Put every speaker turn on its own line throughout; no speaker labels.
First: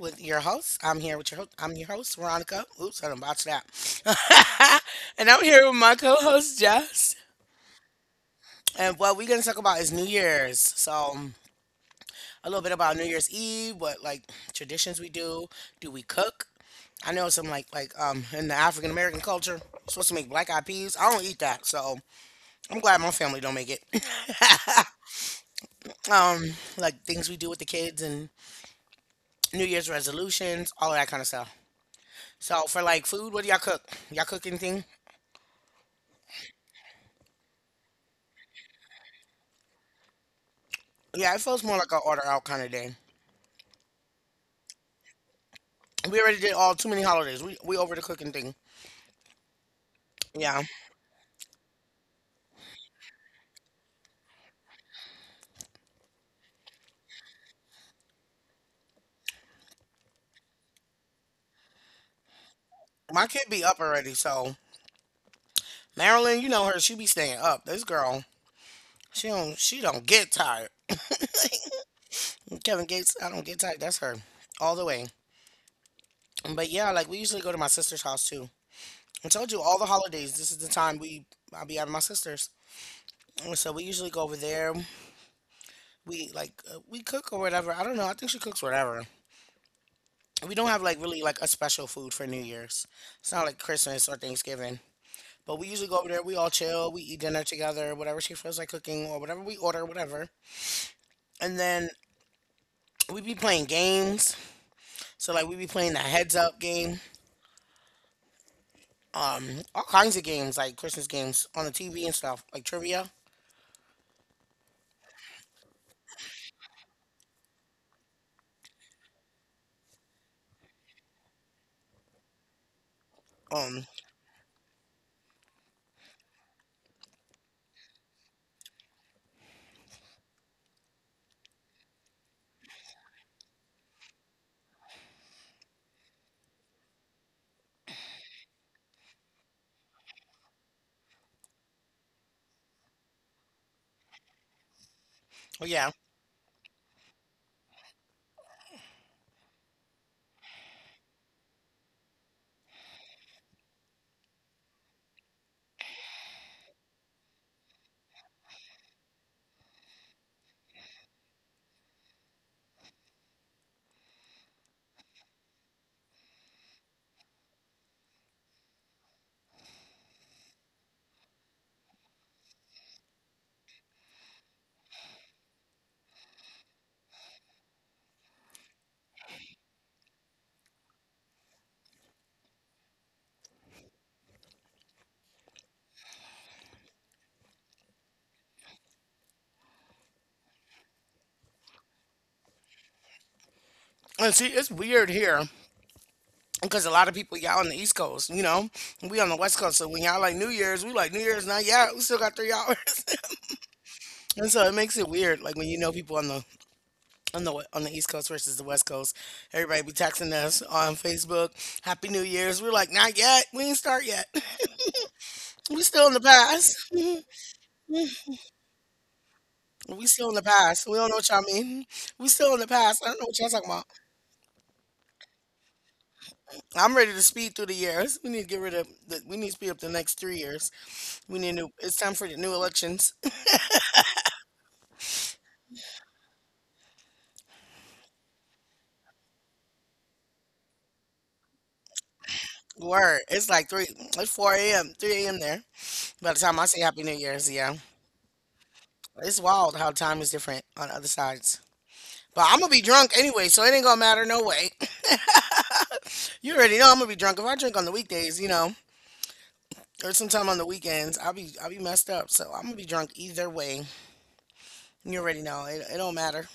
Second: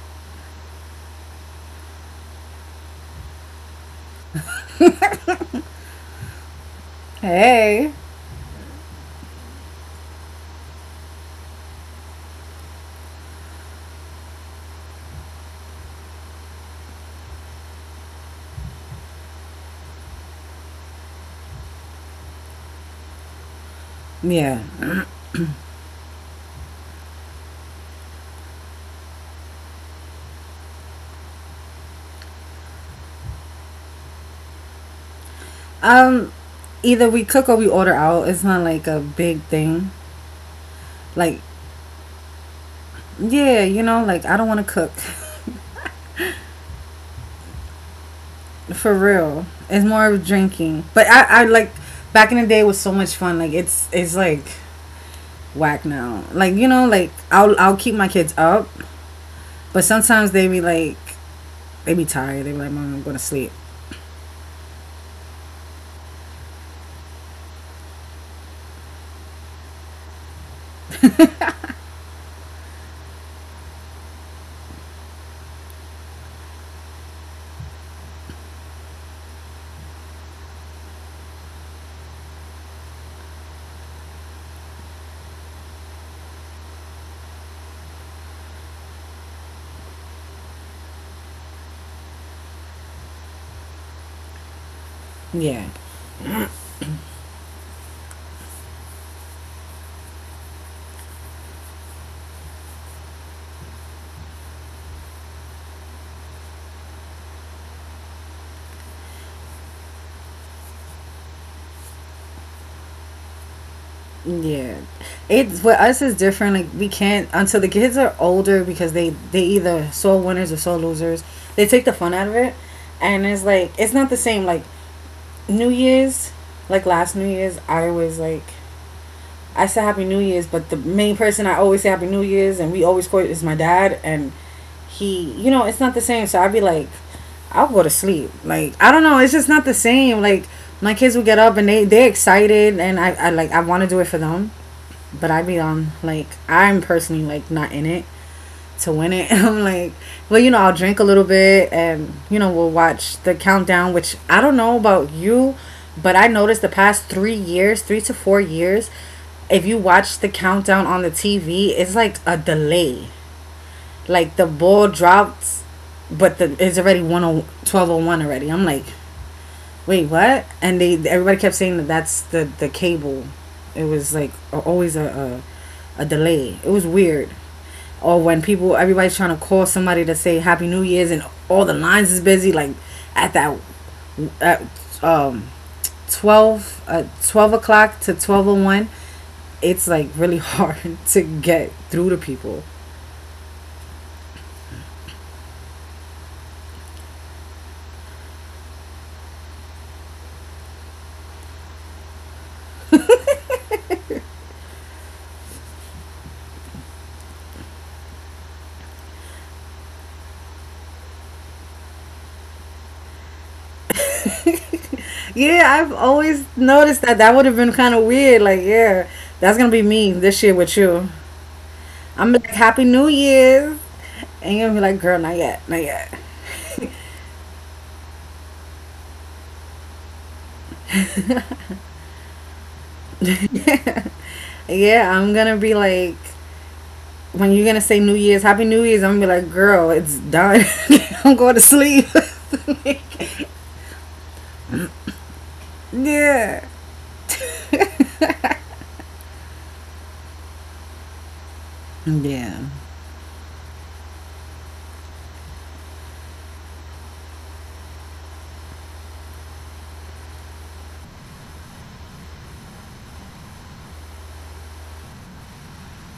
with your host. I'm here with your host. I'm your host, Veronica. Oops, I done botched that. And I'm here with my co-host, Jess.
Hey.
And what we're gonna talk about is New Year's. A little bit about New Year's Eve, what like traditions we do. Do we cook? I know some like in the African American culture, supposed to make black eyed peas. I don't eat that, so I'm glad my family don't make it.
Yeah.
um, like things we do with the kids and New Year's resolutions, all of that kind of stuff. So for like food, what do y'all cook? Y'all cook anything?
Um, Either we cook or we order out. It's not like a big thing.
Yeah, it feels
Like,
more like an order out kind of day.
yeah, like I don't want to cook.
We already did all too many holidays. We over the cooking thing.
For real. It's more of
Yeah,
drinking. But I like back in the day was so much fun. Like it's like whack now. Like like I'll keep my kids up, but sometimes they be like, they be tired. They be like,
my
"Mom, I'm
kid
going to
be up
sleep."
already. So Marilyn, you know her. She be staying up. This girl, she don't get tired. Kevin Gates, I don't get tired. That's her all the way. But yeah, like we usually go to my sister's house too. I told you all the holidays. This is the time we I'll be out of my sister's. So we usually go over there. We like we cook or whatever. I don't know. I think she cooks whatever. We don't have like really like a special food for New Year's. It's not like Christmas or Thanksgiving. But we usually go
Yeah.
over there, we all chill, we eat dinner together, whatever she feels like cooking or whatever we order, whatever. And then we be playing games. So like we be playing the heads up game. Um all kinds of games, like Christmas games on the TV and stuff, like trivia.
Yeah, it's for us is different. Like we can't until the kids are older because they either soul winners or soul losers. They take the fun out of it, and it's
Um
like it's not the same. Like New Year's, like last New Year's, I was like I said, "Happy New Year's," but the main person I always say Happy New Year's and we always quote is my dad, and he, you know, it's not the same. So I'd be like, I'll go to sleep. Like I don't know, it's just not the same. Like my kids will get up and they're excited, and I like I want to do it for them,
oh
but I
yeah.
be on like I'm personally like not in it to win it. I'm like, well, you know, I'll drink a little bit and you know, we'll watch the countdown, which I don't know about you, but I noticed the past 3 years, 3 to 4 years, if you watch the countdown on the TV, it's like a delay. Like the ball drops, but the it's already 10 12:01 already. I'm like, "Wait, what?" And they everybody kept saying that that's the cable. It was like always a a delay. It was weird. Or when people, everybody's trying to call somebody to say Happy New Year's and all the lines is busy. Like at that, at um, 12, 12 o'clock to 12:01, it's like really hard to get through to people.
And see it's weird here because a lot of people y'all on the East Coast, you know. We on the West Coast, so when y'all like New Year's, we like New Year's not yet. We still got three hours. And so it makes it weird, like when you know people on the on the East Coast versus the West Coast, everybody be texting us on Facebook, "Happy New Year's." We're like, "Not yet. We ain't start yet. We
Yeah,
still in the
I've
past.
always noticed that. That would have been kind of weird. Like, yeah, that's
We
going to be
still in the
me this
past.
year
We don't
with
know what y'all
you.
mean. We still in the
I'm gonna be like,
past. I don't
"Happy
know what
New
y'all talking about.
Year's." And you're going to be like, "Girl, not yet, not yet."
I'm ready to speed through the years. We need to get rid of. We need to speed up the next 3 years. We need new. It's time for the new elections.
Yeah, I'm gonna be like, when you're gonna say New Year's, Happy New Year's, I'm gonna be like, "Girl, it's done." I'm going to sleep.
Word. It's like three. It's four a.m. Three a.m. there. By the time I say
Yeah.
Happy New Year's, yeah, it's wild how time is different on other sides. But I'm gonna be
Yeah.
drunk anyway, so it ain't gonna matter no way. You already know I'm gonna be drunk. If I drink on the weekdays, you know, or sometime on the weekends, I'll be messed up. So I'm gonna be drunk either way. You already know it. It don't matter.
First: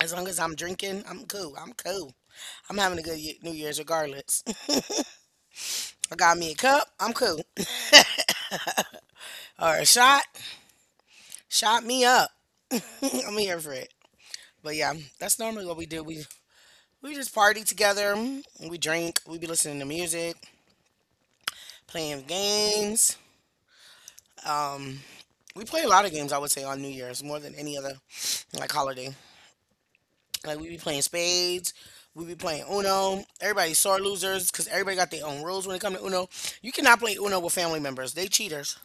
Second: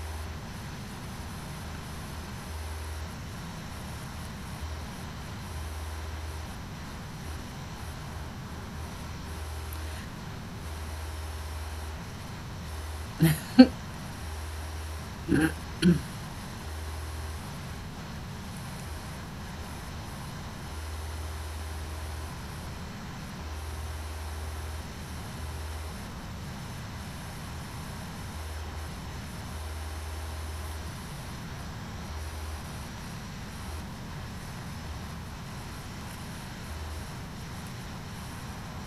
As long as I'm drinking, I'm cool. I'm cool. I'm having a good New Year's regardless. I got me a cup. I'm cool. Or a shot. Shot me up. I'm here for it. But yeah, that's normally what we do. We just party together. We drink. We be listening to music, playing games. Um. We play a lot of games, I would say, on New Year's more than any other like holiday. Like we be playing spades, we be playing Uno. Everybody's sore losers because everybody got their own rules when it comes to Uno. You cannot play Uno with family members; they cheaters.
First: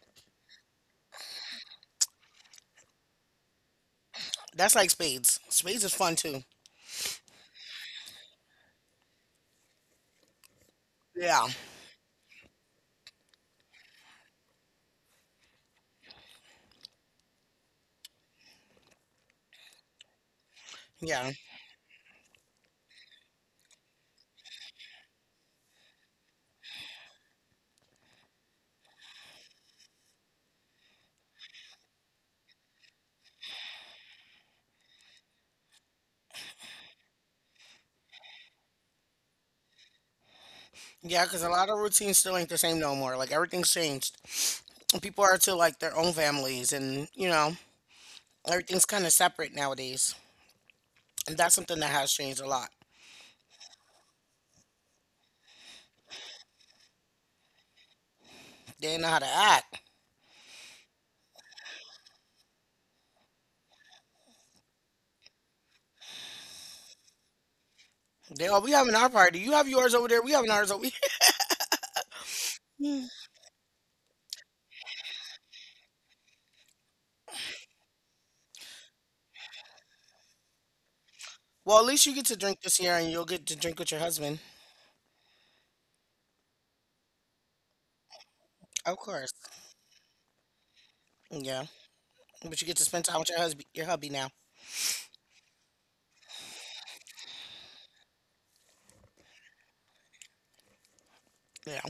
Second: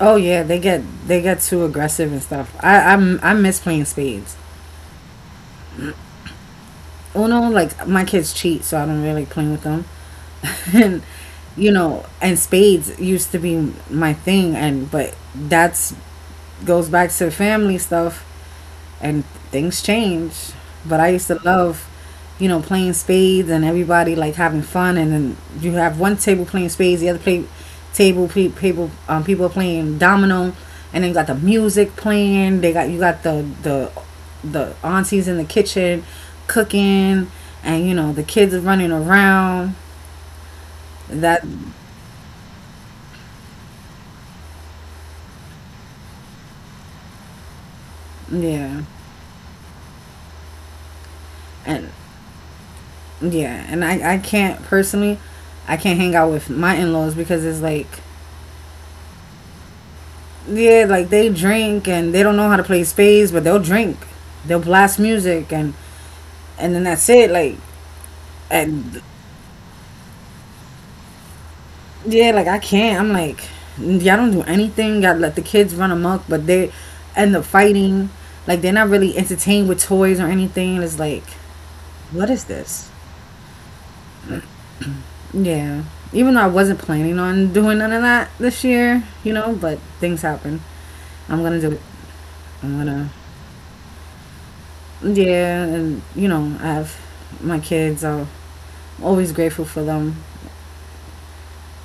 Oh yeah, they get too aggressive and stuff. I miss playing spades.
That's like spades. Spades is fun too.
Uno, like my kids cheat, so I don't really play with them. And
Yeah,
spades used to be my thing, and but that's goes back to family stuff. And things change. But I used
yeah,
to love, playing spades and everybody like having fun, and then you have one table playing spades, table pe- people people are playing domino, and then you got the music playing. They got you got the aunties in the kitchen cooking, and you know the kids are running around.
yeah. Because
That
a lot of routines still ain't the same no more. Like everything's changed. And people are to like their own families, and you know everything's
Yeah,
kind of separate nowadays. And that's something that
and
has changed a lot.
yeah, and I can't personally, I can't hang out with my in laws because it's like,
They know how to act.
yeah, like they drink and they don't know how to play spades, but they'll drink. They'll blast music and then that's it. Like
They all we having
and
our party. You have yours over there. We having ours over.
yeah, like I can't.
Mm.
I'm like, y'all don't do anything. Y'all let the kids run amok, but they and the fighting. Like they're not really entertained with toys or anything. It's like,
Well, at least you get to
what is
drink this year,
this?
and you'll get to drink with your husband.
Yeah. Even though I wasn't planning on doing none of that this
Of
year,
course.
you know, but things happen. I'm
Yeah.
gonna do it.
But you get to
I'm
spend
gonna
time with your husband, your hubby now.
Yeah, and you know, I have my kids. I always grateful for them.
You know,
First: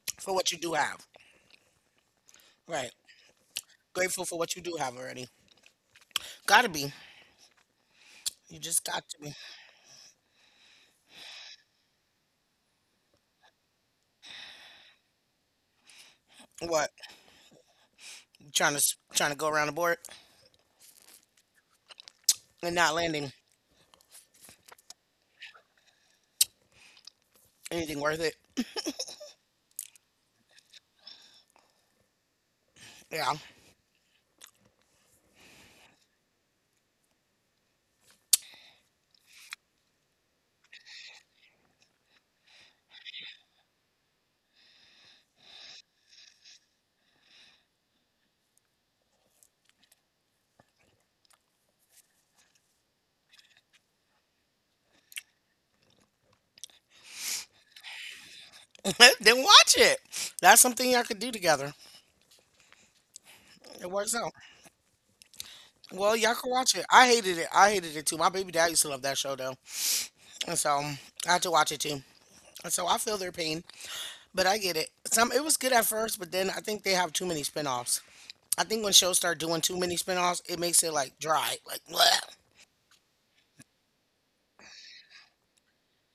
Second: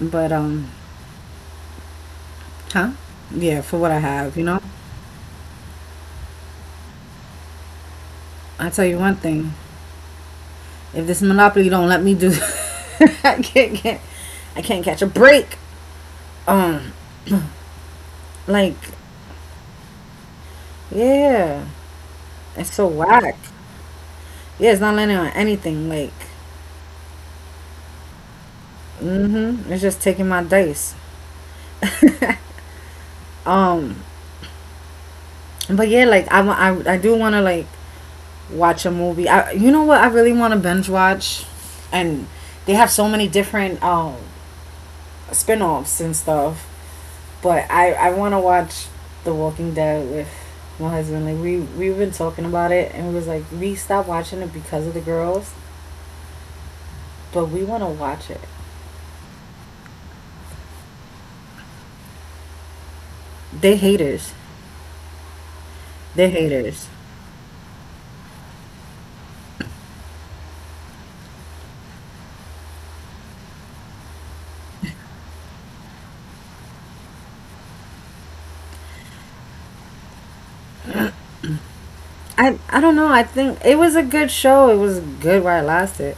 But
for what you do have.
huh?
Right.
Yeah, for what I
Grateful
have,
for
you
what
know.
you do have already. Gotta be. You
I
just
tell you
got
one
to be.
thing: if this monopoly don't let me do, I can't get, I can't catch a break. Um,
What?
like
Trying to go around the board
yeah,
and
it's so
not landing
whack. Yeah, it's not landing on anything. Like,
anything worth it.
mm-hmm, it's just taking my dice.
Yeah.
Um, but yeah, like I do want to like watch a movie. I You know what I really want to binge watch, and they have so many different spin-offs and stuff. But I want to watch The Walking Dead with my husband. Like we've been talking about it, and we was like we stopped watching it because of the girls, but we want to watch it.
Then watch it. That's something y'all could do together.
They
It works
haters.
out. Well,
They
y'all can watch it.
haters.
I hated it. I hated it too. My baby dad used to love that show though, and so I had to watch it too. And so I feel their pain. But I get it. Some it was good at first, but then I think they have too many spinoffs. I think when shows start doing too many spinoffs, it makes it like dry, like bleh.
I don't know. I think it was a good show. It was good while it lasted,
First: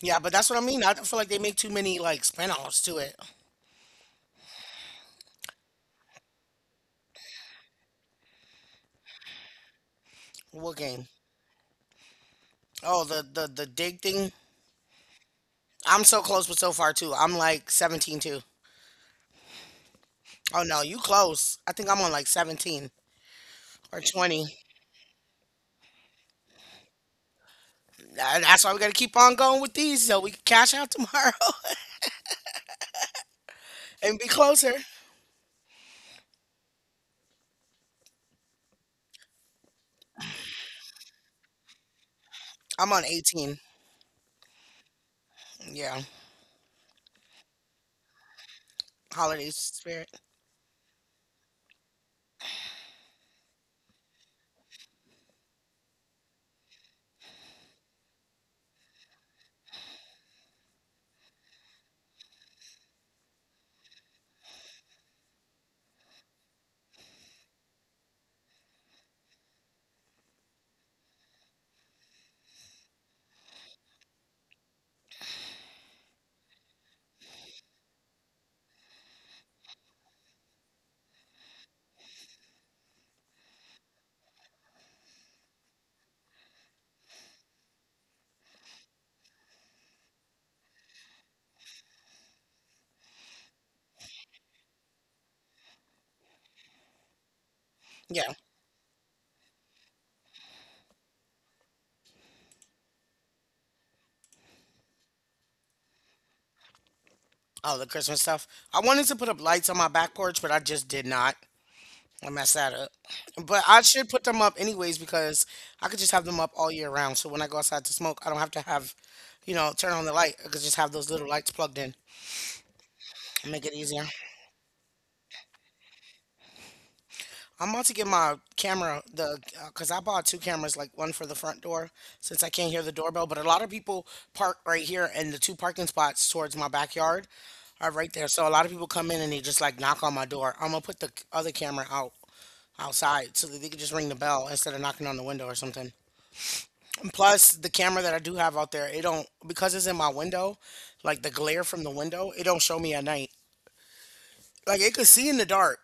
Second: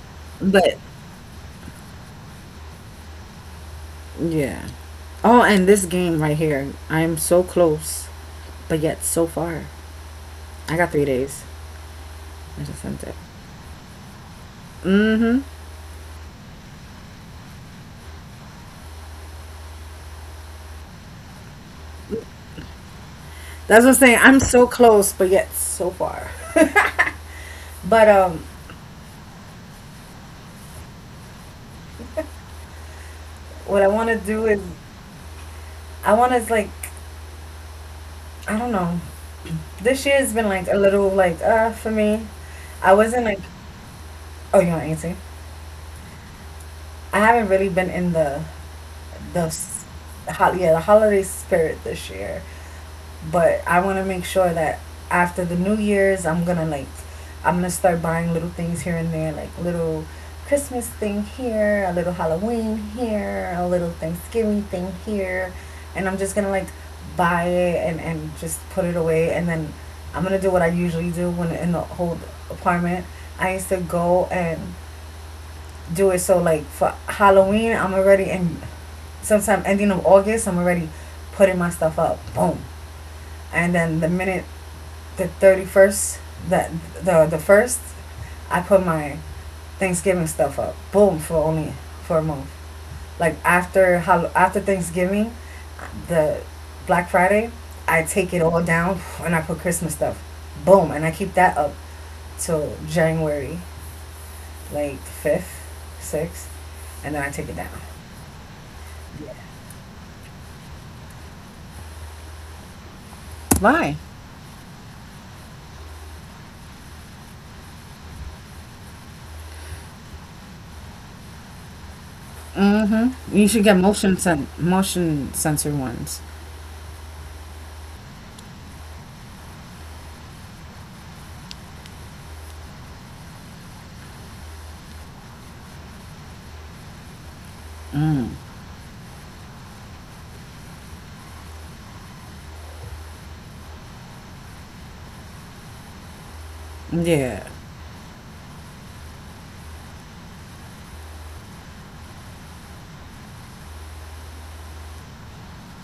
Yeah. But that's what I
but
mean. I feel like they make too many like spinoffs to it.
yeah. Oh, and this game right here. I am so close, but yet so far.
What
I got three
game?
days. I just
Oh,
sent it.
the dig thing.
Mm-hmm.
I'm so close, but so far too. I'm like 17 too. Oh no, you close. I think I'm on like 17
That's what I'm
or
saying. I'm
20.
so close, but yet so far. But
And that's why we gotta keep on going with these so we can cash out tomorrow
what I want
and
to
be
do is,
closer.
I want to like, I don't know. This year has been like a little like for me.
I'm
I
on
wasn't like,
18.
oh, you want to answer?
Yeah,
I haven't really been in the
holiday
s-
spirit.
the holiday spirit this year. But I want to make sure that after the New Year's, I'm gonna like, I'm gonna start buying little things here and there, like little Christmas thing here, a little Halloween here, a little Thanksgiving thing here, and I'm just gonna like buy it and just put it away, and then I'm gonna do what I usually do when in the whole apartment. I used to go and do it. So like for Halloween, I'm already in sometime ending of August, I'm already putting my stuff up, boom, and then the minute the thirty first, that the first, I put my Thanksgiving stuff up. Boom, for only for a month. Like after how after Thanksgiving, the Black Friday, I
Yeah.
take it all down and I put Christmas stuff. Boom, and I keep that up till January, like fifth, sixth, and then I take it down.
Oh, the Christmas stuff. I wanted to put
Yeah.
up lights on my back porch, but I just did not. I messed that up. But I
Why?
should put them up anyways because I could just have them up all year round. So when I go outside to smoke, I don't have to have, you know, turn on the light. I could just have those little lights plugged in
Mm-hmm. You
and make
should
it
get
easier.
motion sensor ones.
I'm about to get my camera, the because I bought two cameras, like one for the front door since I can't hear the doorbell. But a lot of people park right here, and the two parking spots towards my backyard are right there.
Mm.
So a lot of people come in and they just like knock on my door. I'm gonna put the other camera out outside so that they could just ring the bell instead of knocking on the window or something. And
Yeah.
plus, the camera that I do have out there, it don't because it's in my window, like the glare from the window, it don't show me at night. Like it could see in the dark,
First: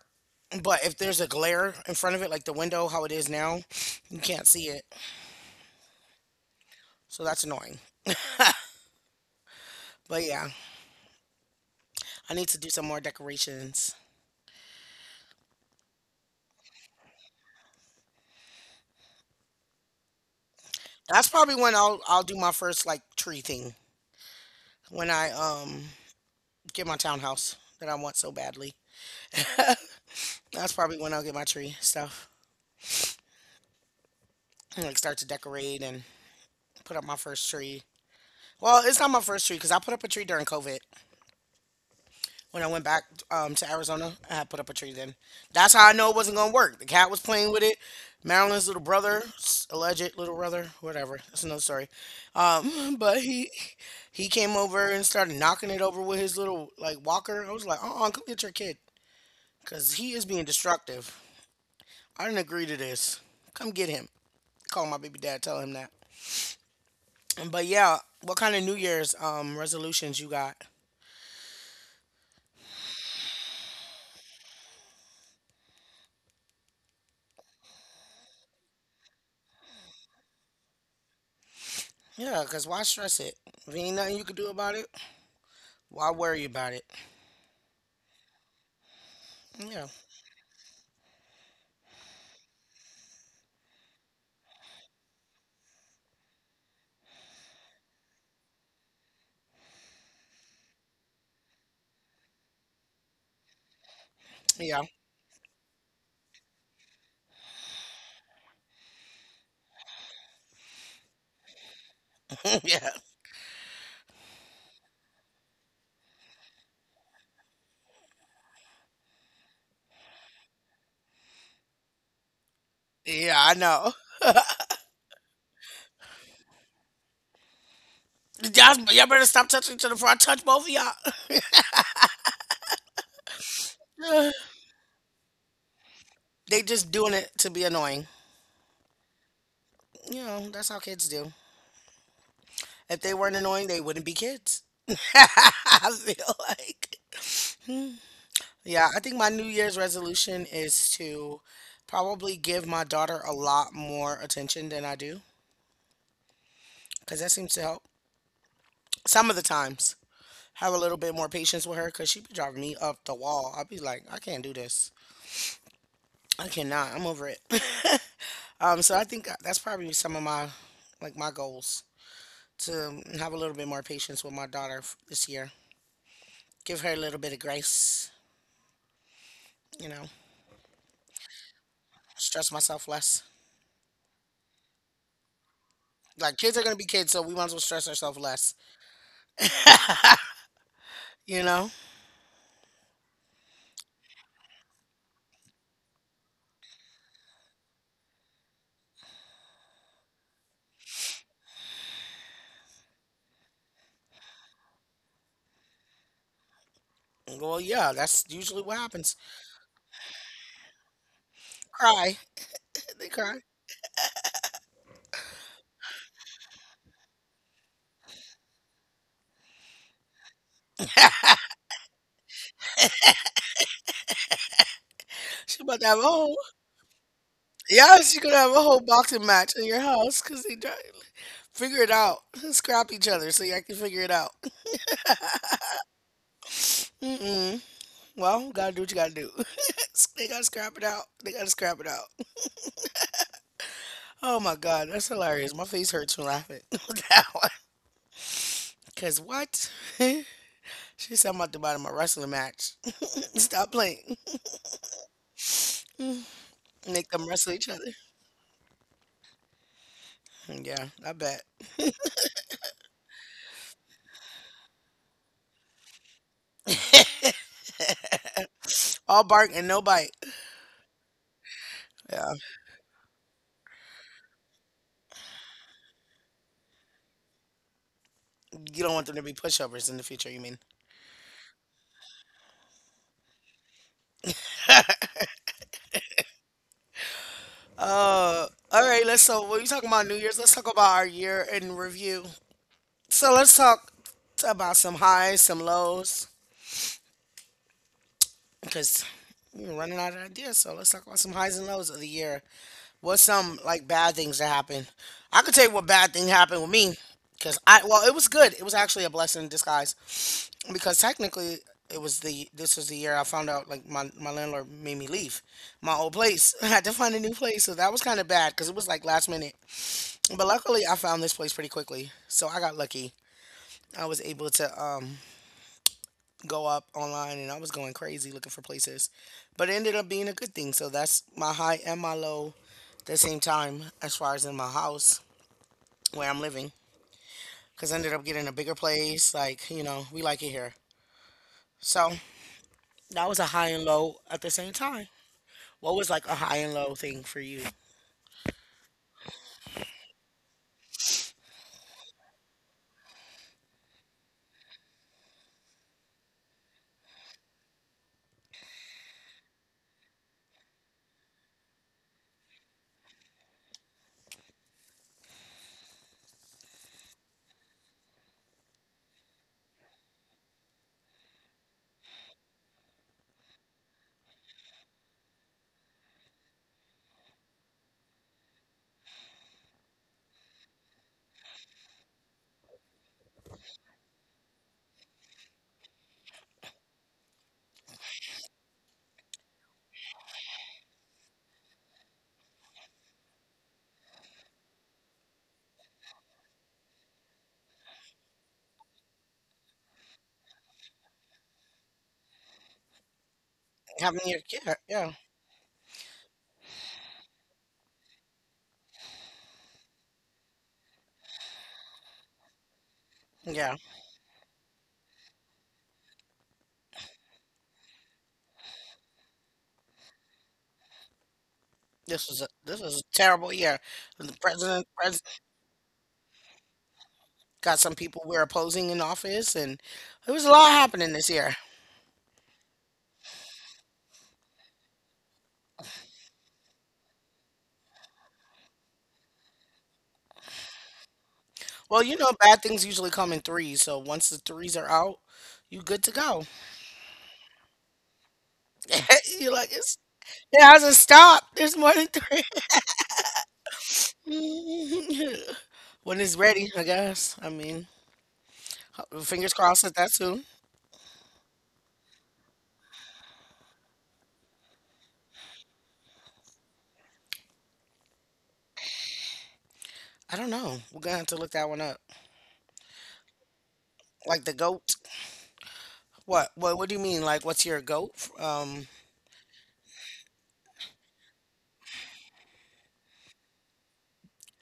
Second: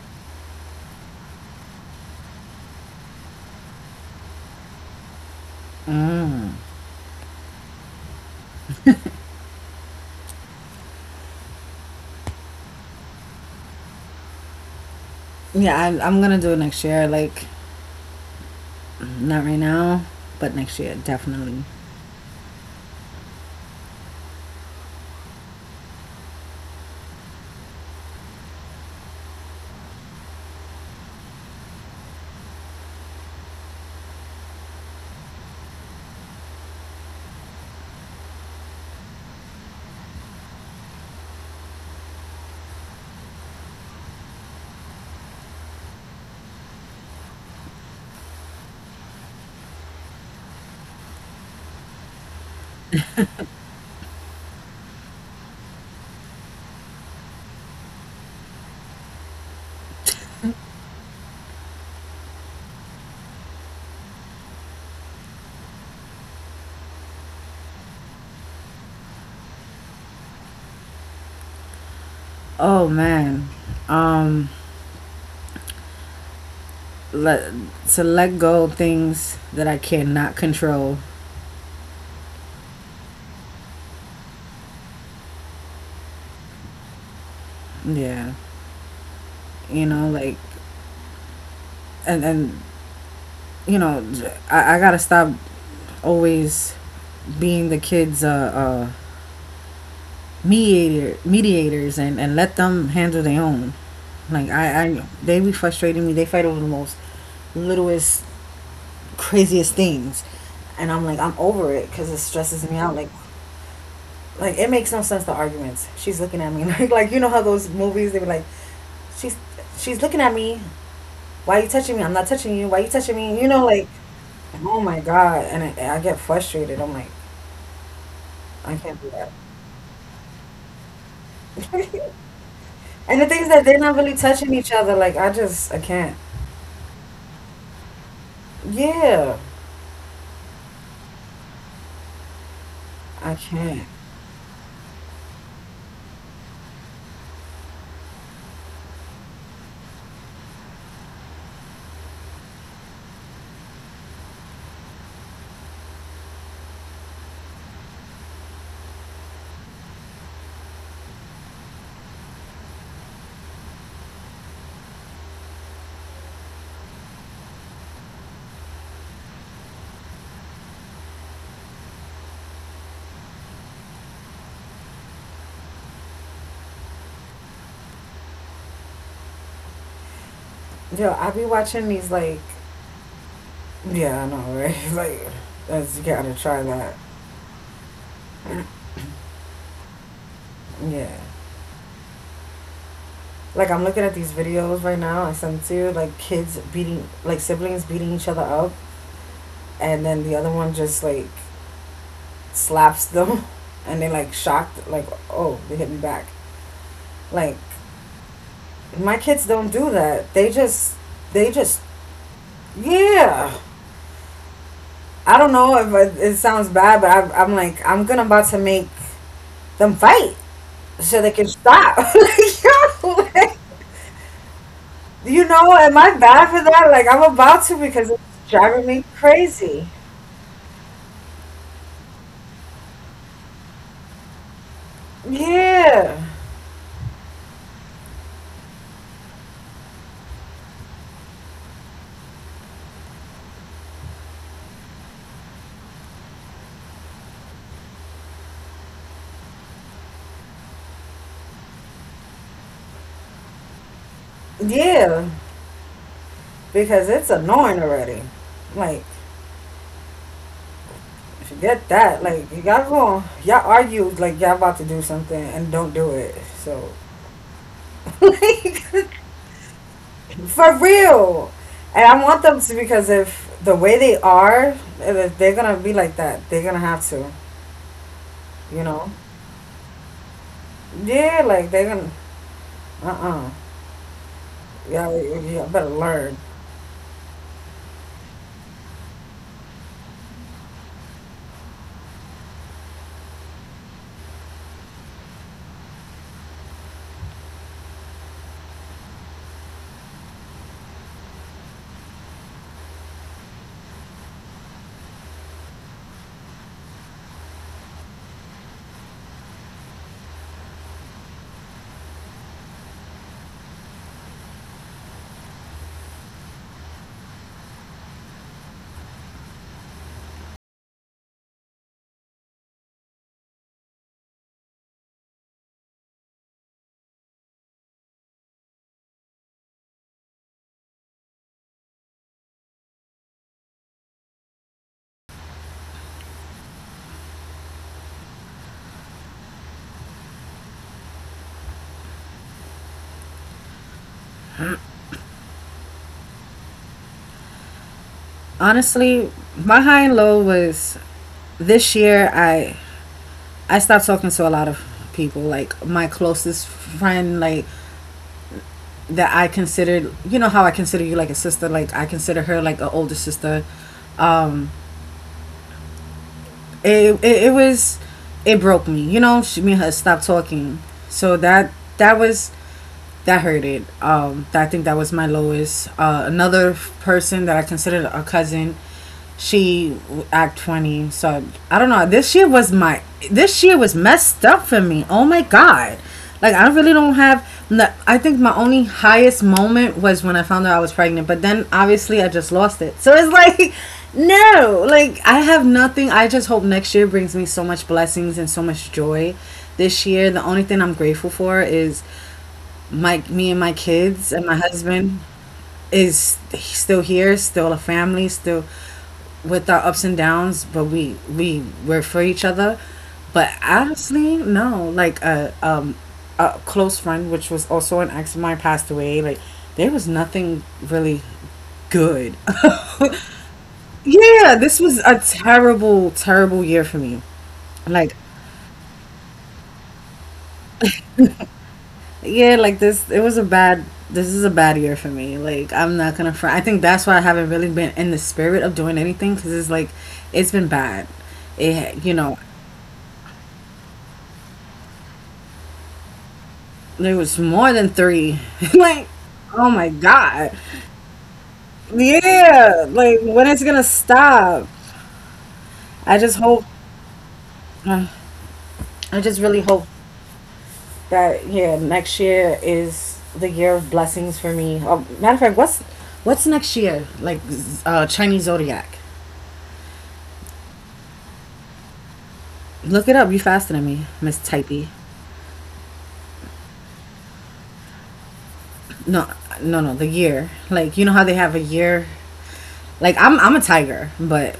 but if there's a glare in front of it, like the window how it is now, you can't see it.
Mm.
So that's annoying. But yeah, I need to do some more decorations.
Yeah, I'm gonna do it next year. Like, not right now, but next year
That's probably
definitely.
when I'll do my first like tree thing when I get my townhouse that I want so badly. That's probably when I'll get my tree stuff and like start to decorate and put up my first tree. Well, it's not my first tree because I put up a tree during COVID when I went back to Arizona. I had put up a tree then. That's how I know it wasn't gonna work. The cat was playing with it. Marilyn's little brother, alleged little brother, whatever. That's another story. But he came over and started knocking it over with his little like walker. I was like, come get your kid, cause he is being destructive. I didn't agree to this. Come get him. Call my baby dad. Tell him that." But yeah, what kind of New Year's resolutions you got?
Oh man, um, let to let go of things that I cannot control.
Yeah, because why stress it? If ain't nothing you can do about it, why worry about it?
Yeah,
Yeah.
you know, like, and you know, I gotta stop always being the kids' mediators and let them handle their own. Like
Yeah.
I they be frustrating me. They fight over the most littlest craziest things, and I'm like I'm over it because it stresses me
Yeah.
out. Like it makes no sense the arguments. She's looking at me like you know how those movies they were like, she's she's looking at me. Why are you touching me? I'm not touching you. Why you touching
Yeah,
me? You
I
know, like,
know.
oh my god, and I get frustrated. I'm like
Y'all,
I can't
y'all
do
better
that.
stop touching each other before I touch both of y'all.
And the thing is that they're not really touching each other. Like I just I can't.
They just doing it to be annoying.
Yeah,
You know, that's how kids do. If they weren't
I
annoying, they
can't.
wouldn't be kids. I feel like. Yeah, I think my New Year's resolution is to probably give my daughter a lot more attention than I do because that seems to help some of the times. Have a little bit more patience with her because she be driving me up the wall. I'll be like, I can't do this. I cannot. I'm over it. So I think that's probably some of my like my goals to have a little bit more patience with my daughter this year. Give her a little bit of grace. You know,
Yo, I be watching these like,
stress myself less.
yeah, I know, right? Like, that's, you gotta
Like kids
try
are gonna be
that.
kids, so we might as well stress ourselves less.
Yeah.
You know?
Like I'm looking at these videos right now I sent to you, like kids beating, like siblings beating each other up, and then the other one just like slaps them, and they like shocked, like oh, they hit me back,
Well,
like
yeah, that's usually what happens.
my kids don't do that. They just they just
Cry. They cry.
yeah, I don't know if it, it sounds bad, but I'm like I'm gonna about to make them fight so they can stop. Like, yo, like, you
she
know,
about to
am
have a
I
whole
bad for that? Like I'm about to, because
Yes, you
it's
could have a whole
driving me
boxing match in your
crazy.
house because they try figure it out. Scrap each other so y'all can figure it out.
Yeah,
Mm-mm. Well, gotta do what you gotta do. They gotta scrap it out. They gotta scrap it out. Oh my god, that's hilarious. My face hurts from laughing at that one. Cause what? She said I'm about to buy them a wrestling match. Stop playing.
yeah, because
Make
it's
them wrestle each
annoying
other.
already. Like,
Yeah, I bet.
forget that. Like, you gotta go. Y'all argue like y'all about to do something and don't do it. So, like,
All bark and no bite.
for real. And I
Yeah.
want them to, because if the way they are, if they're gonna be like that, they're gonna have to.
You
You
don't want
know?
them to be pushovers in the future, you mean?
Yeah, like they're gonna. Uh. Yeah, yeah. Better learn.
Uh, all right, let's so when we talking about New Year's, let's talk about our year in review. So let's talk about some highs, some lows, because we're running out of ideas. So let's talk about some highs and lows of the year. What's some like bad things that happened? I could tell you what bad thing happened with me, because I, well, it was good. It was actually a blessing in disguise because technically it was the this was the year I found out like my landlord made me leave my old place. I had to find a new place, so that was kind of bad because it was like last minute. But luckily, I found this place pretty quickly, so I got lucky. I was able to go up online, and I was going crazy looking for places, but it ended up being a good thing. So that's my high and my low at the same time, as far as in my house where I'm living, because I ended up getting a bigger place. Like you know, we like it here. So that was a high and low at the same time. What was like a high and low thing for you?
Honestly, my high and low was this year I stopped talking to a lot of people. Like my closest friend, like that I considered, you know how I consider you like a sister. Like I consider her like an older sister. Um, it was, it broke me. You know, she, me and her stopped talking. So that was that hurted. I think that was my lowest. Another person that I considered a cousin, she act funny. So I don't know. This year was messed up for me. Oh my god! Like I really don't have. No, I think my only highest moment was when I found out I was pregnant. But then obviously I just lost it. So it's like. No, like I have nothing. I just hope next year brings me so much blessings and so much joy. This year, the only thing I'm grateful for is my me and my
Having
kids
your,
and my
yeah, yeah.
husband is still here, still a family, still with our ups and downs, but we we're for each other. But
Yeah.
honestly, no, like a close friend, which was also an ex of mine, passed away. Like there was nothing really
This was
good.
a terrible year. The
Yeah, this
president
was
pres
a terrible, terrible year for me.
Got some
Like
people we're opposing in office, and it was a lot happening this year.
it was a bad. This is a bad year for me. Like I'm not gonna front. I think that's why I haven't really been in the spirit of doing anything because it's like, it's been bad.
Well,
It, you
you know,
know,
bad things usually come in threes, so once the threes are out, you good to go.
there was more than three. like,
You're like,
oh my god,
it hasn't stopped. There's more than three.
yeah. Like when it's gonna stop?
When
I
it's
just
ready,
hope.
I guess. I mean,
I just
fingers
really
crossed
hope
that that's soon.
that yeah, next year is the year of blessings for me. Oh, matter of fact, what's next year? Like Chinese zodiac.
I don't know. We're gonna have to look that one up.
Look it up. You faster than me, Miss
Like the
Typey.
goat. What? What? What do you mean? Like, what's your goat? Um,
No, no, no. The year. Like you know how they have a year. Like I'm a tiger, but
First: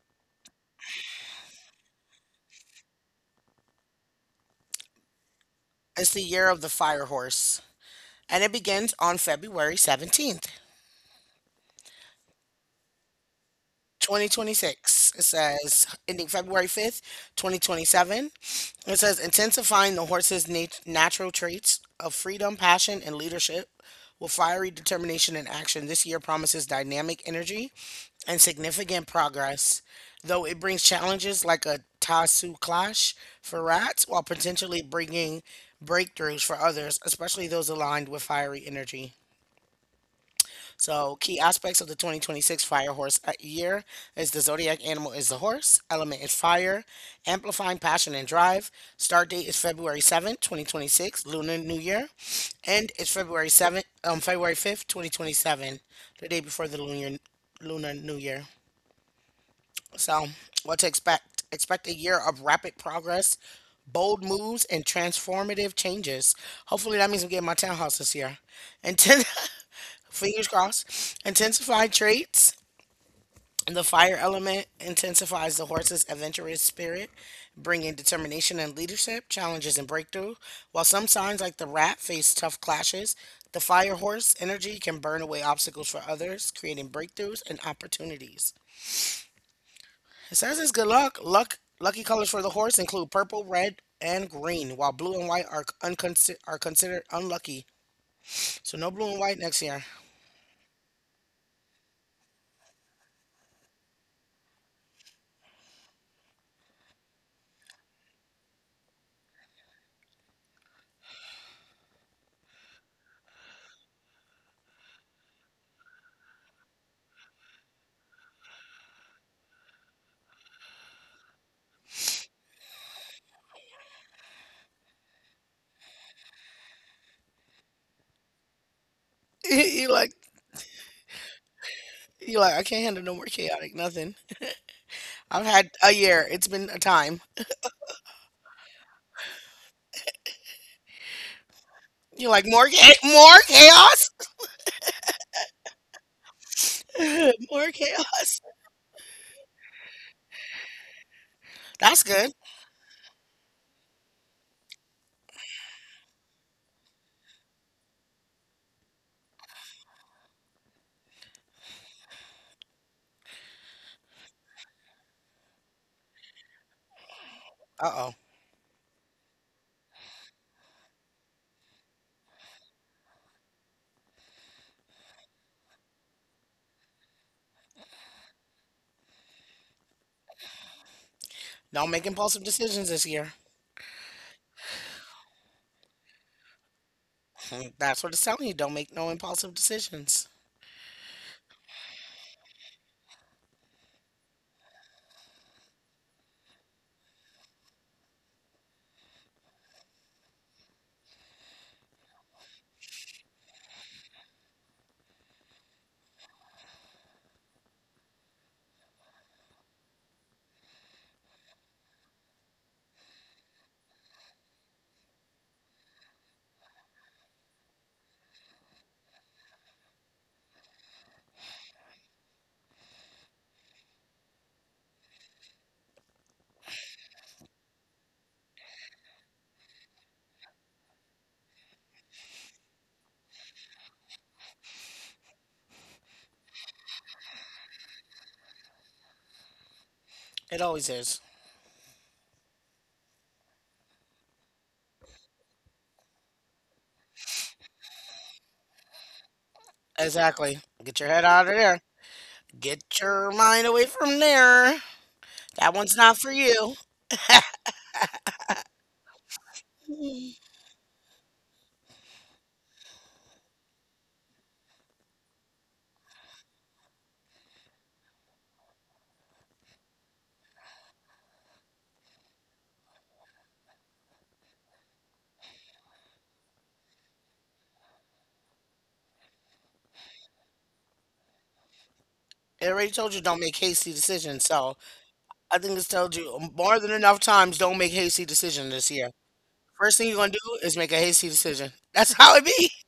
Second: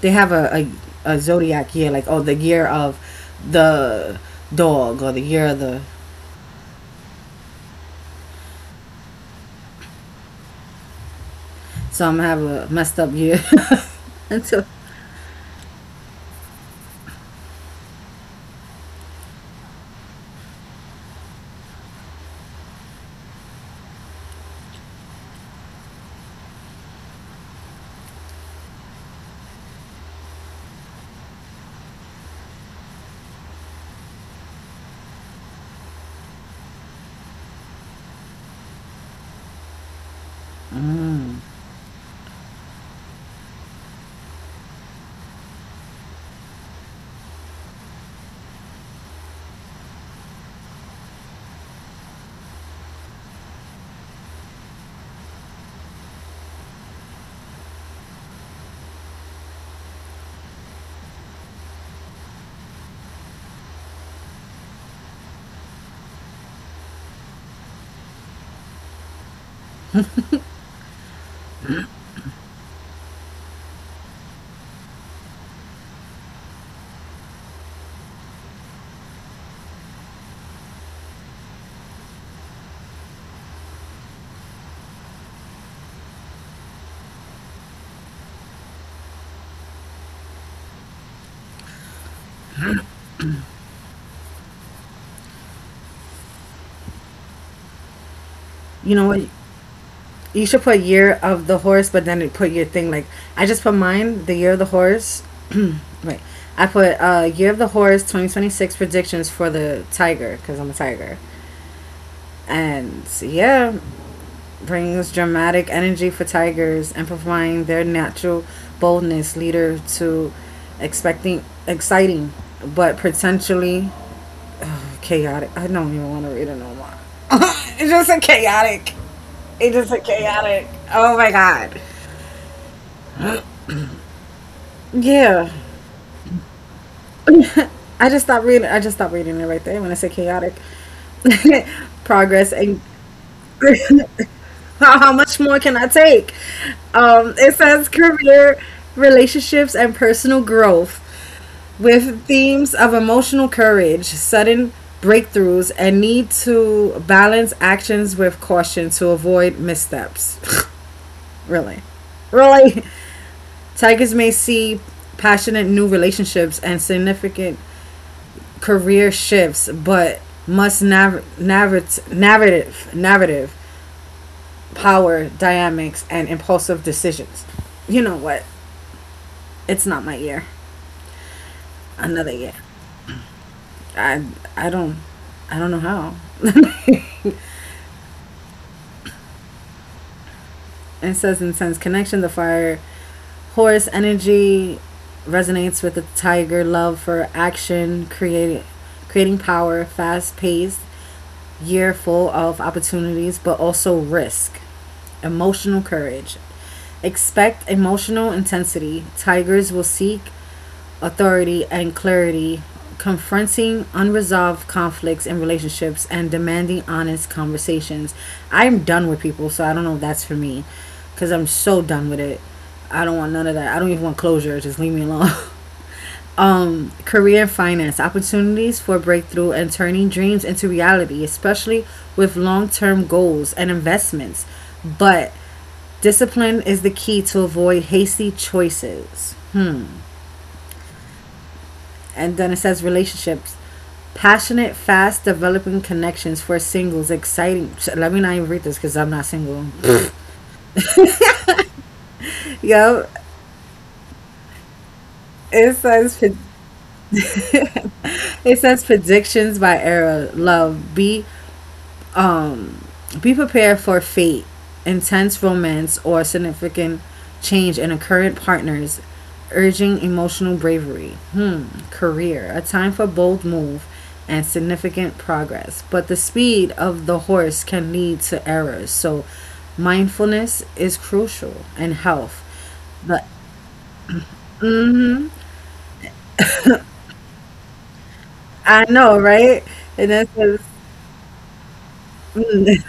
they have a zodiac year. Like oh, the year of the dog or the year of the.
it's the year of the fire horse, and it begins on February 17th.
So I'm gonna have a messed up year. And so
2026. It says ending February 5th, 2027. It says intensifying the horse's natural traits of freedom, passion, and leadership with fiery determination and action. This year promises dynamic energy and significant progress, though it brings challenges like a Tasu clash for rats while potentially bringing breakthroughs for others, especially those aligned with fiery energy. So, key aspects of the 2026 Fire Horse year is the zodiac animal is the horse, element is fire, amplifying passion and drive. Start date is February 7th, 2026, Lunar New Year. End is February 7th, February 5th, 2027, the day before the Lunar New Year. So, what to expect? Expect a year of rapid progress, bold moves, and transformative changes. Hopefully, that means I'm getting my townhouse this year. And ten. Fingers crossed, intensified traits. The fire element intensifies the horse's adventurous spirit, bringing determination and leadership, challenges and breakthrough. While some signs, like the rat, face tough clashes, the fire horse energy can burn away obstacles for others, creating breakthroughs and opportunities. It says it's good luck. Lucky colors for the horse include purple, red, and green, while blue and white are are considered unlucky. So no
you
blue
know
and
what?
white next year.
You should put year of the horse, but then it put your thing like I just put mine the year of the horse. Wait, I put year of the horse 2026 predictions for the tiger because I'm a tiger. And so, yeah, brings dramatic energy for tigers, amplifying their natural boldness, leader to expecting exciting but potentially chaotic. I don't even want to read it no more. It's just a chaotic. It's
you
just a
like
chaotic. Oh my god.
You're like, I can't handle no more chaotic nothing. I've
Yeah.
had a year. It's been a time.
I just stopped reading. I just stopped reading it right there when I said chaotic.
You're like,
Progress
more
and
more chaos?
How much more can I take? It
More
says
chaos.
career, relationships, and personal growth
That's good.
with themes of emotional courage, sudden breakthroughs, and need to balance actions with caution to avoid missteps. Really? Really? Tigers may see passionate new relationships and significant
Uh-oh.
career shifts, but must narrative narrative power dynamics and impulsive decisions. You know what? It's not my year.
Don't make
Another
impulsive
year.
decisions this year.
I I don't I don't know how.
Hmm, that's what it's telling you. Don't make no impulsive decisions.
It says in sense connection the fire horse energy resonates with the tiger love for action, creating power, fast paced, year full of opportunities but also risk. Emotional courage. Expect emotional intensity. Tigers will seek authority, and clarity, confronting unresolved conflicts in relationships, and demanding honest conversations. I'm done with people, so I don't know if that's for me because I'm so done with it. I don't want none of that. I don't even want closure. Just leave me alone. Um, career and finance opportunities for breakthrough and turning dreams into reality, especially with long term goals and investments. But discipline is the key to avoid hasty choices
It always is.
and then it says relationships. Passionate, fast developing connections for singles. Exciting. So let me not even read this because I'm not single.
Exactly. Get your head out of there. Get
Yo,
your mind away from there. That
it
one's not
says
for you.
it says predictions by era. Love. Um, be prepared for fate, intense romance, or significant change in a current partner's urging emotional bravery. Hmm, career, a time for bold move and significant progress, but the speed of the horse can lead to errors. So, mindfulness is crucial and health.
It already told you
But
don't make hasty decisions. So I think it's told you more than enough times don't make hasty decisions
I
this year.
know, right?
First thing
And
you're gonna
that's
do is make a hasty decision. That's how it be.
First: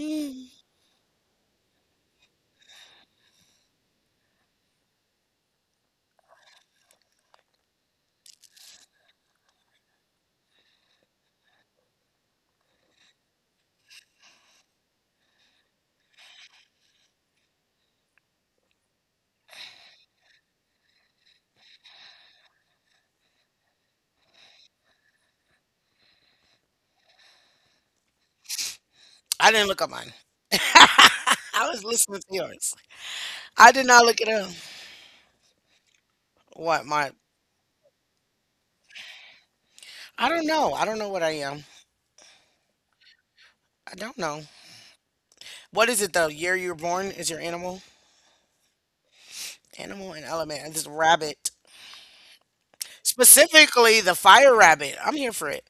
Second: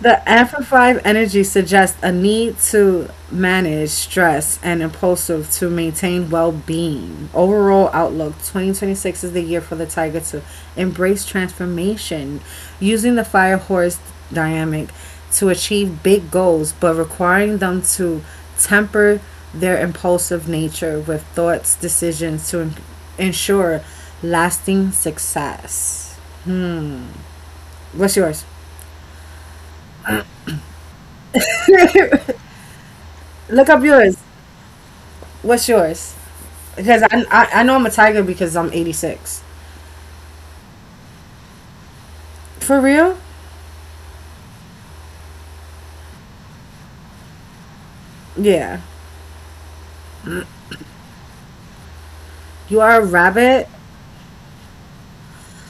The Alpha 5 energy suggests a need to manage stress and impulsive to maintain well being. Overall outlook 2026 is the year for the tiger to embrace transformation, using the fire horse dynamic to achieve big goals, but requiring them to temper their impulsive nature with thoughts, decisions to ensure lasting success. What's yours?
I didn't look at mine. I was listening to yours.
Look
I
up
did not
yours.
look at him.
What's yours?
What
Because
my?
I know I'm a tiger because I'm 86.
I don't know. I don't know what I am.
For real?
I don't know. What is it? The year you were born is your animal,
Yeah.
and element. And this rabbit,
You are a rabbit?
specifically the fire rabbit. I'm here for it.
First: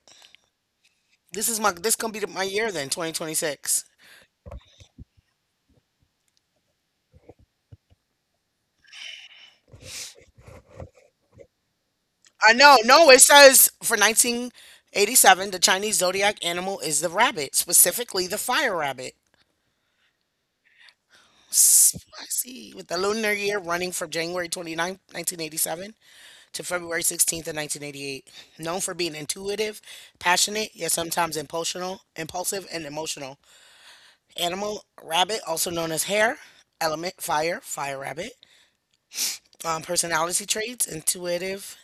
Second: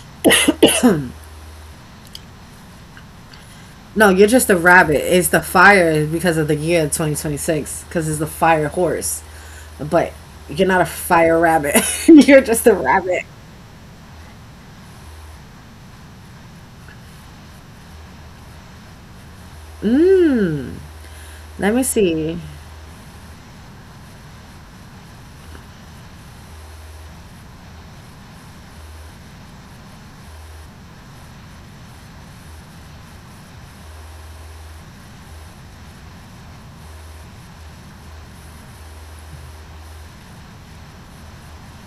This is my. This gonna be my year then, 2026.
No, you're just a rabbit. It's the fire because of the year 2026, because it's the fire horse. But you're not a fire rabbit. You're
I
just a
know. No, it
rabbit.
says for 1987, the Chinese zodiac animal is the rabbit, specifically the fire rabbit.
Let me see.
Spicy. With the lunar year running from January 29, 1987 to February 16th of 1988. Known for being intuitive, passionate, yet sometimes impulsive and emotional. Animal, rabbit, also known as hare. Element, fire, fire rabbit. Personality traits, intuitive,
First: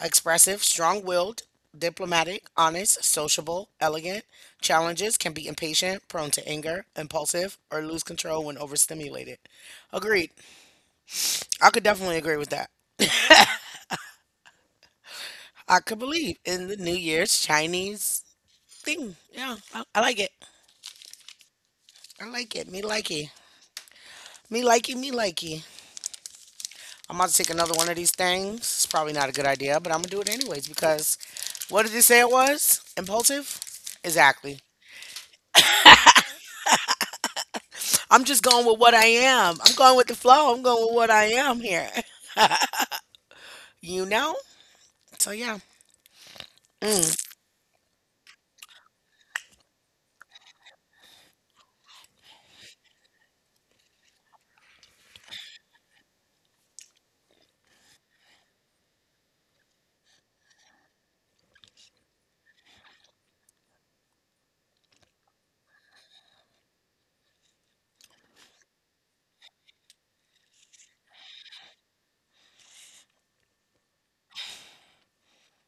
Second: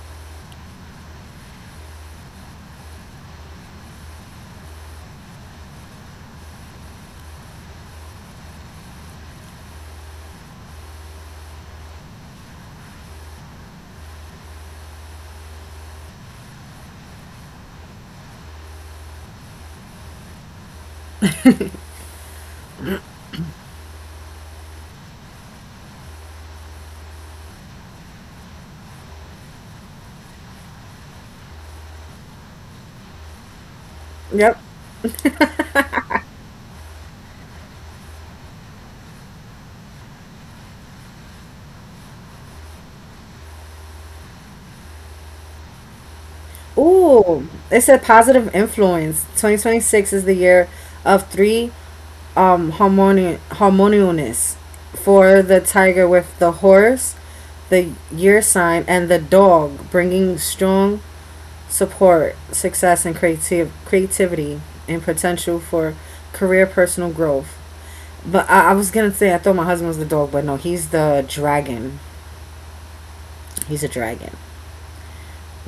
expressive, strong-willed, diplomatic, honest, sociable, elegant. Challenges can be impatient, prone to anger, impulsive, or lose control when overstimulated. Agreed. I could definitely agree with that. I could believe in the New Year's Chinese thing. Yeah, I like it. I like it. Me likey. Me likey, me likey. I'm about to take another one of these things. It's probably not a good idea, but I'm going to do it anyways because what did they say it was? Impulsive?
Yep.
Exactly. I'm just going with what I am. I'm going with the flow. I'm going with what I am here. You know? So, yeah.
Ooh, it said positive influence. 2026 is the year of three harmoni- harmoniousness for the tiger with the horse, the year sign, and the dog, bringing strong support, success, and creative creativity and potential for career, personal growth. But I was gonna say I thought my husband was the dog, but no, he's the dragon. He's a dragon.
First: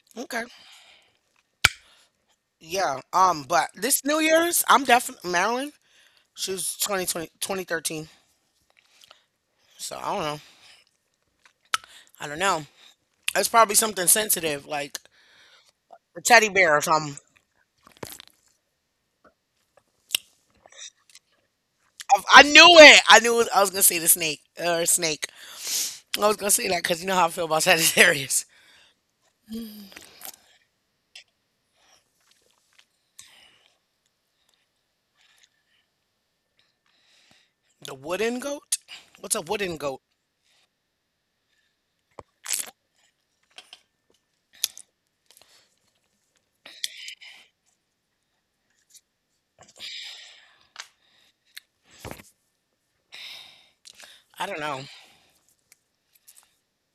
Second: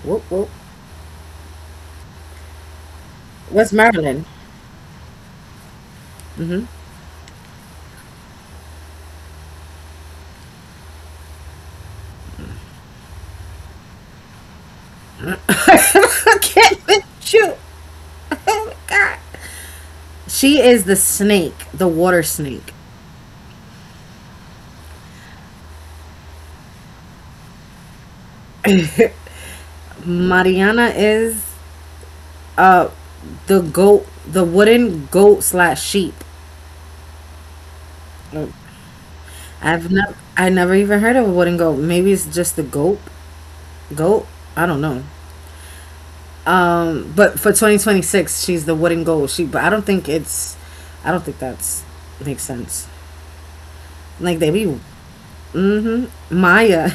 Whoop
Okay.
whoop.
Yeah. But
What's
this New
Marilyn?
Year's, I'm definitely Marilyn. She was 2020, 2013. So I don't know. I don't know. It's probably something sensitive, like a
I
teddy
can't
bear or
even
something.
shoot. Oh my god. She is the snake, the
I,
water
I
snake.
knew it. I knew it, I was gonna say the snake or snake. I was gonna say that because you know how I feel about Sagittarius.
Mariana is uh the goat the wooden goat slash sheep.
The wooden goat. What's a wooden goat?
I never even heard of a wooden goat. Maybe it's just the goat goat. I don't know. But for 2026, she's the wooden goat sheep. But I don't think that's makes sense. Like
I
they
don't
be
know.
hmm Maya.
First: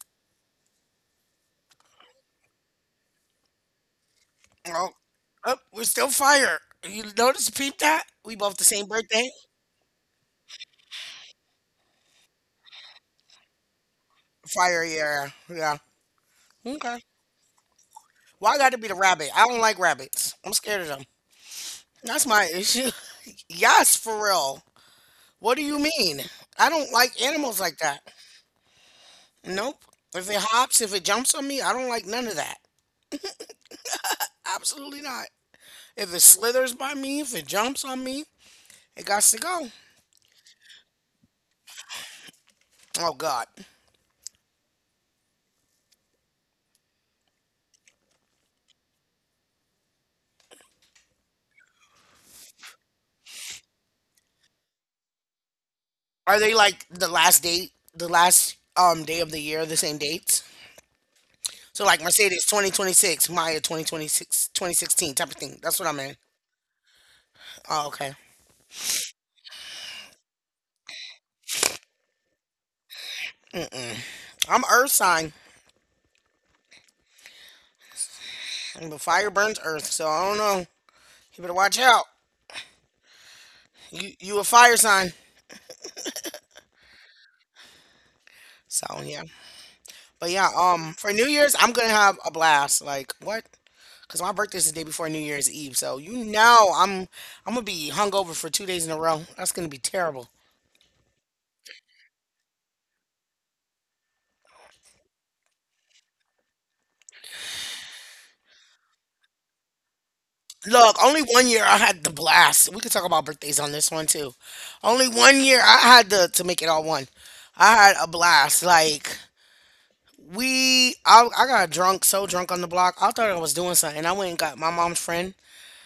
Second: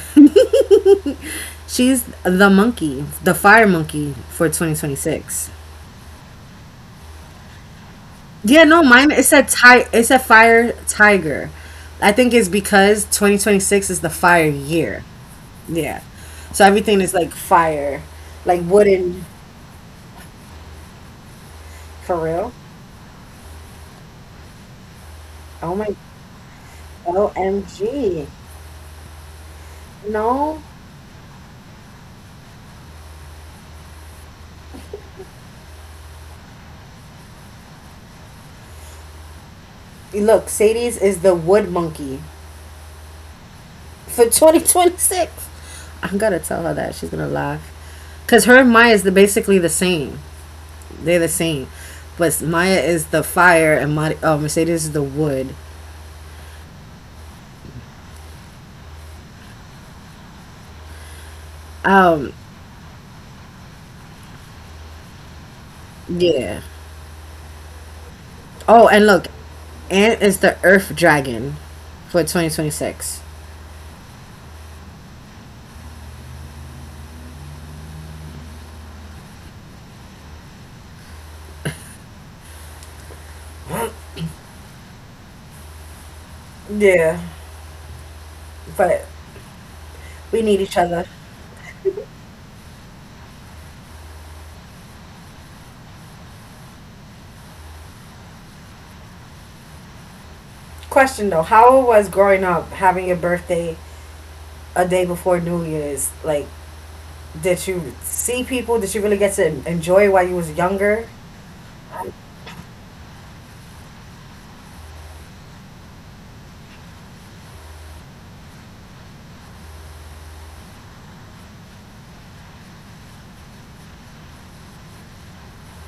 She's the monkey, the fire monkey for
Oh,
2026.
oh, we're still fire. You notice, peep that we both the
Yeah, no,
same
mine it
birthday.
said it said fire tiger. I think it's because 2026 is the fire
Fire,
year.
yeah, yeah.
Yeah. So everything
Okay.
is like fire,
Why I
like
got to be the
wooden.
rabbit? I don't like rabbits. I'm scared of them.
For
That's my
real?
issue. Yes, for real. What do
Oh
you
my,
mean? I don't like animals like that.
OMG.
Nope. If it
No.
hops, if it jumps on me, I don't like none of that. Absolutely not. If it slithers by me, if it jumps on me, it got to go.
Look, Sadie's is the wood monkey
Oh God.
for 2026. I'm gonna tell her that she's gonna laugh, cause her and Maya is the, basically the same. They're the same, but Maya is the fire and Mercedes is the wood.
Are they like the last date, the last day of the year, the same dates? So like
Um.
Mercedes 2026, Maya 2026, 2016 type of thing. That's what I'm.
Yeah.
Oh, okay.
Oh, and look, Ant is the earth dragon for 2026.
Mm-mm. I'm earth sign, and the fire burns earth, so I don't know. You better watch out. You a fire sign.
Yeah,
So
but
yeah. But
we
yeah,
need each other.
for New Year's I'm gonna have a blast. Like what? Cause my birthday's the day before New Year's Eve, so you know I'm gonna be hungover for 2 days in a row. That's gonna be terrible.
Question though, how it was growing up having your birthday a day before New Year's? Like, did you see people? Did you really get to enjoy while you was
Look,
younger?
only one year I had the blast. We could talk about birthdays on this one too. Only one year I had to make it all one. I had a blast. Like I got drunk, so drunk on the block. I thought I was doing something. I went and got my mom's friend.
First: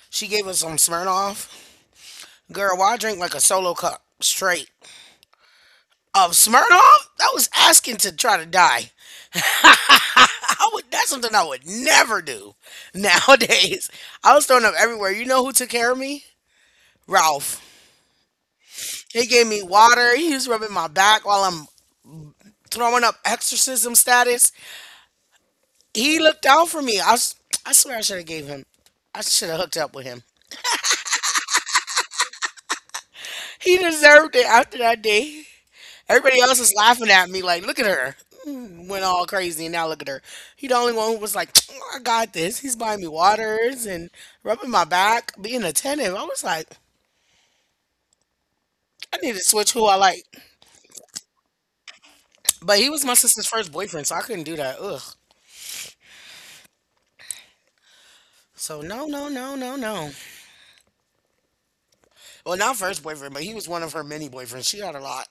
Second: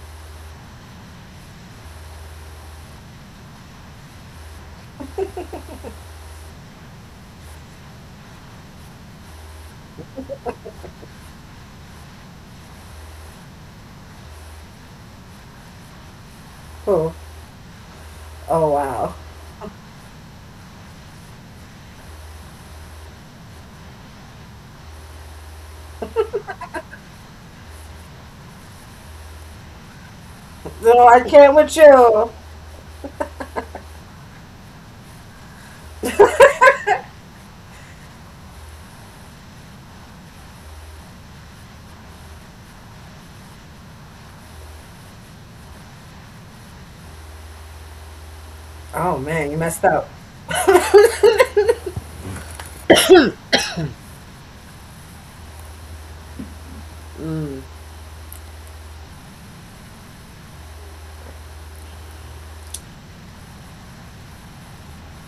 She gave us some Smirnoff. Girl, why I drink like a solo cup straight of Smirnoff? That was asking to try to die. I would That's something I would never do nowadays. I was thrown up everywhere. You know who took care of me?
Who?
Ralph.
Oh wow.
He gave me water. He was rubbing my back while I'm throwing up exorcism status. He looked out for me. I swear I should have gave him. I should have hooked up with him.
No, I can't with you.
He deserved it after that day. Everybody else is laughing at me like, look at her. Went all crazy and now look at her. He the only one who was like, I got this. He's buying me waters and rubbing my back, being attentive. I was like, I
Oh
need to
man, you
switch who
messed
I
up.
like. But he was my sister's first boyfriend, so I couldn't do that. Ugh. So no, no, no, no, no. Well, not first boyfriend, but he was one of her many boyfriends. She had a lot.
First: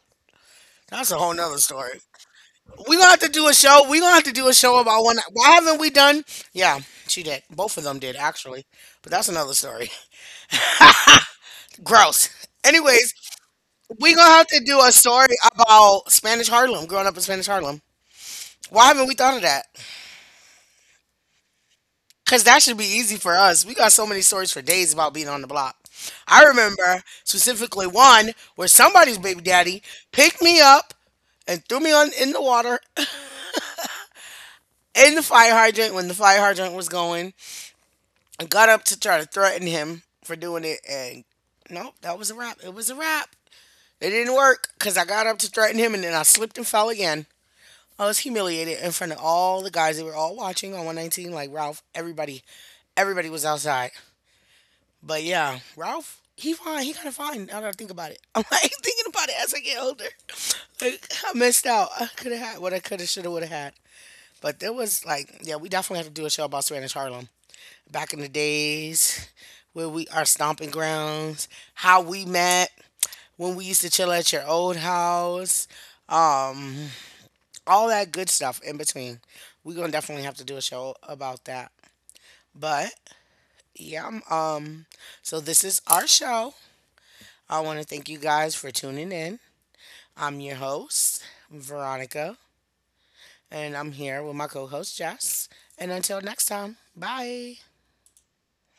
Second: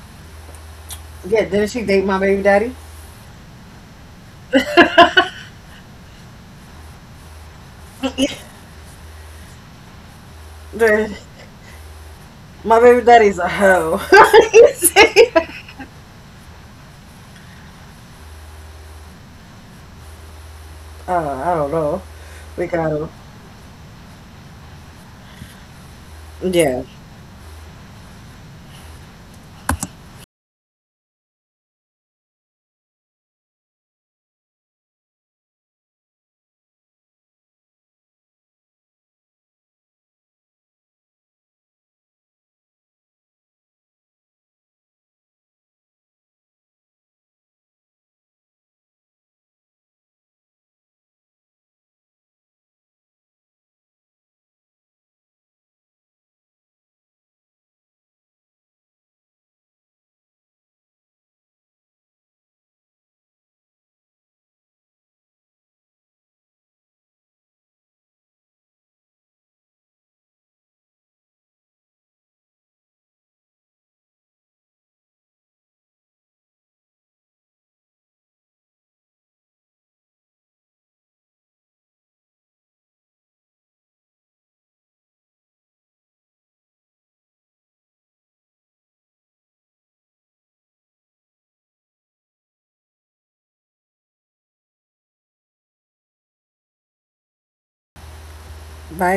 That's a whole
Yeah,
nother
didn't she
story.
date my baby daddy?
We gonna have to do a show. We gonna have to do a show about one. Why haven't we done? Yeah, she did. Both of them did actually, but that's another story.
Did-
Gross.
My baby
Anyways,
daddy's a hoe.
we gonna have to
You
do a
see?
story about Spanish Harlem, growing up in Spanish Harlem. Why haven't we thought of that?
Uh, I don't know.
Cause that
We
should be
got him.
easy for us. We got so many stories for days about being on the block. I
Yeah.
remember specifically one where somebody's baby daddy picked me up and threw me on in the water in the fire hydrant when the fire hydrant was going and got up to try to threaten him for doing it and nope, that was a wrap. It was a wrap. It didn't work because I got up to threaten him and then I slipped and fell again. I was humiliated in front of all the guys that were all watching on 119, like Ralph, everybody. Everybody was outside. But yeah, Ralph, he fine. He kind of fine. Now that I think about it, I'm like thinking about it as I get older. Like I missed out. I could have had what I could have, should have, would have had. But there was like, yeah, we definitely have to do a show about Spanish Harlem back in the days where we our stomping grounds, how we met, when we used to chill at your old house, um, all that good stuff in between. We're gonna definitely have to do a show about that. But yeah, so this is our show. I want to thank you guys for tuning in. I'm your host, Veronica, and I'm here with my co host, Jess. And until next time, bye.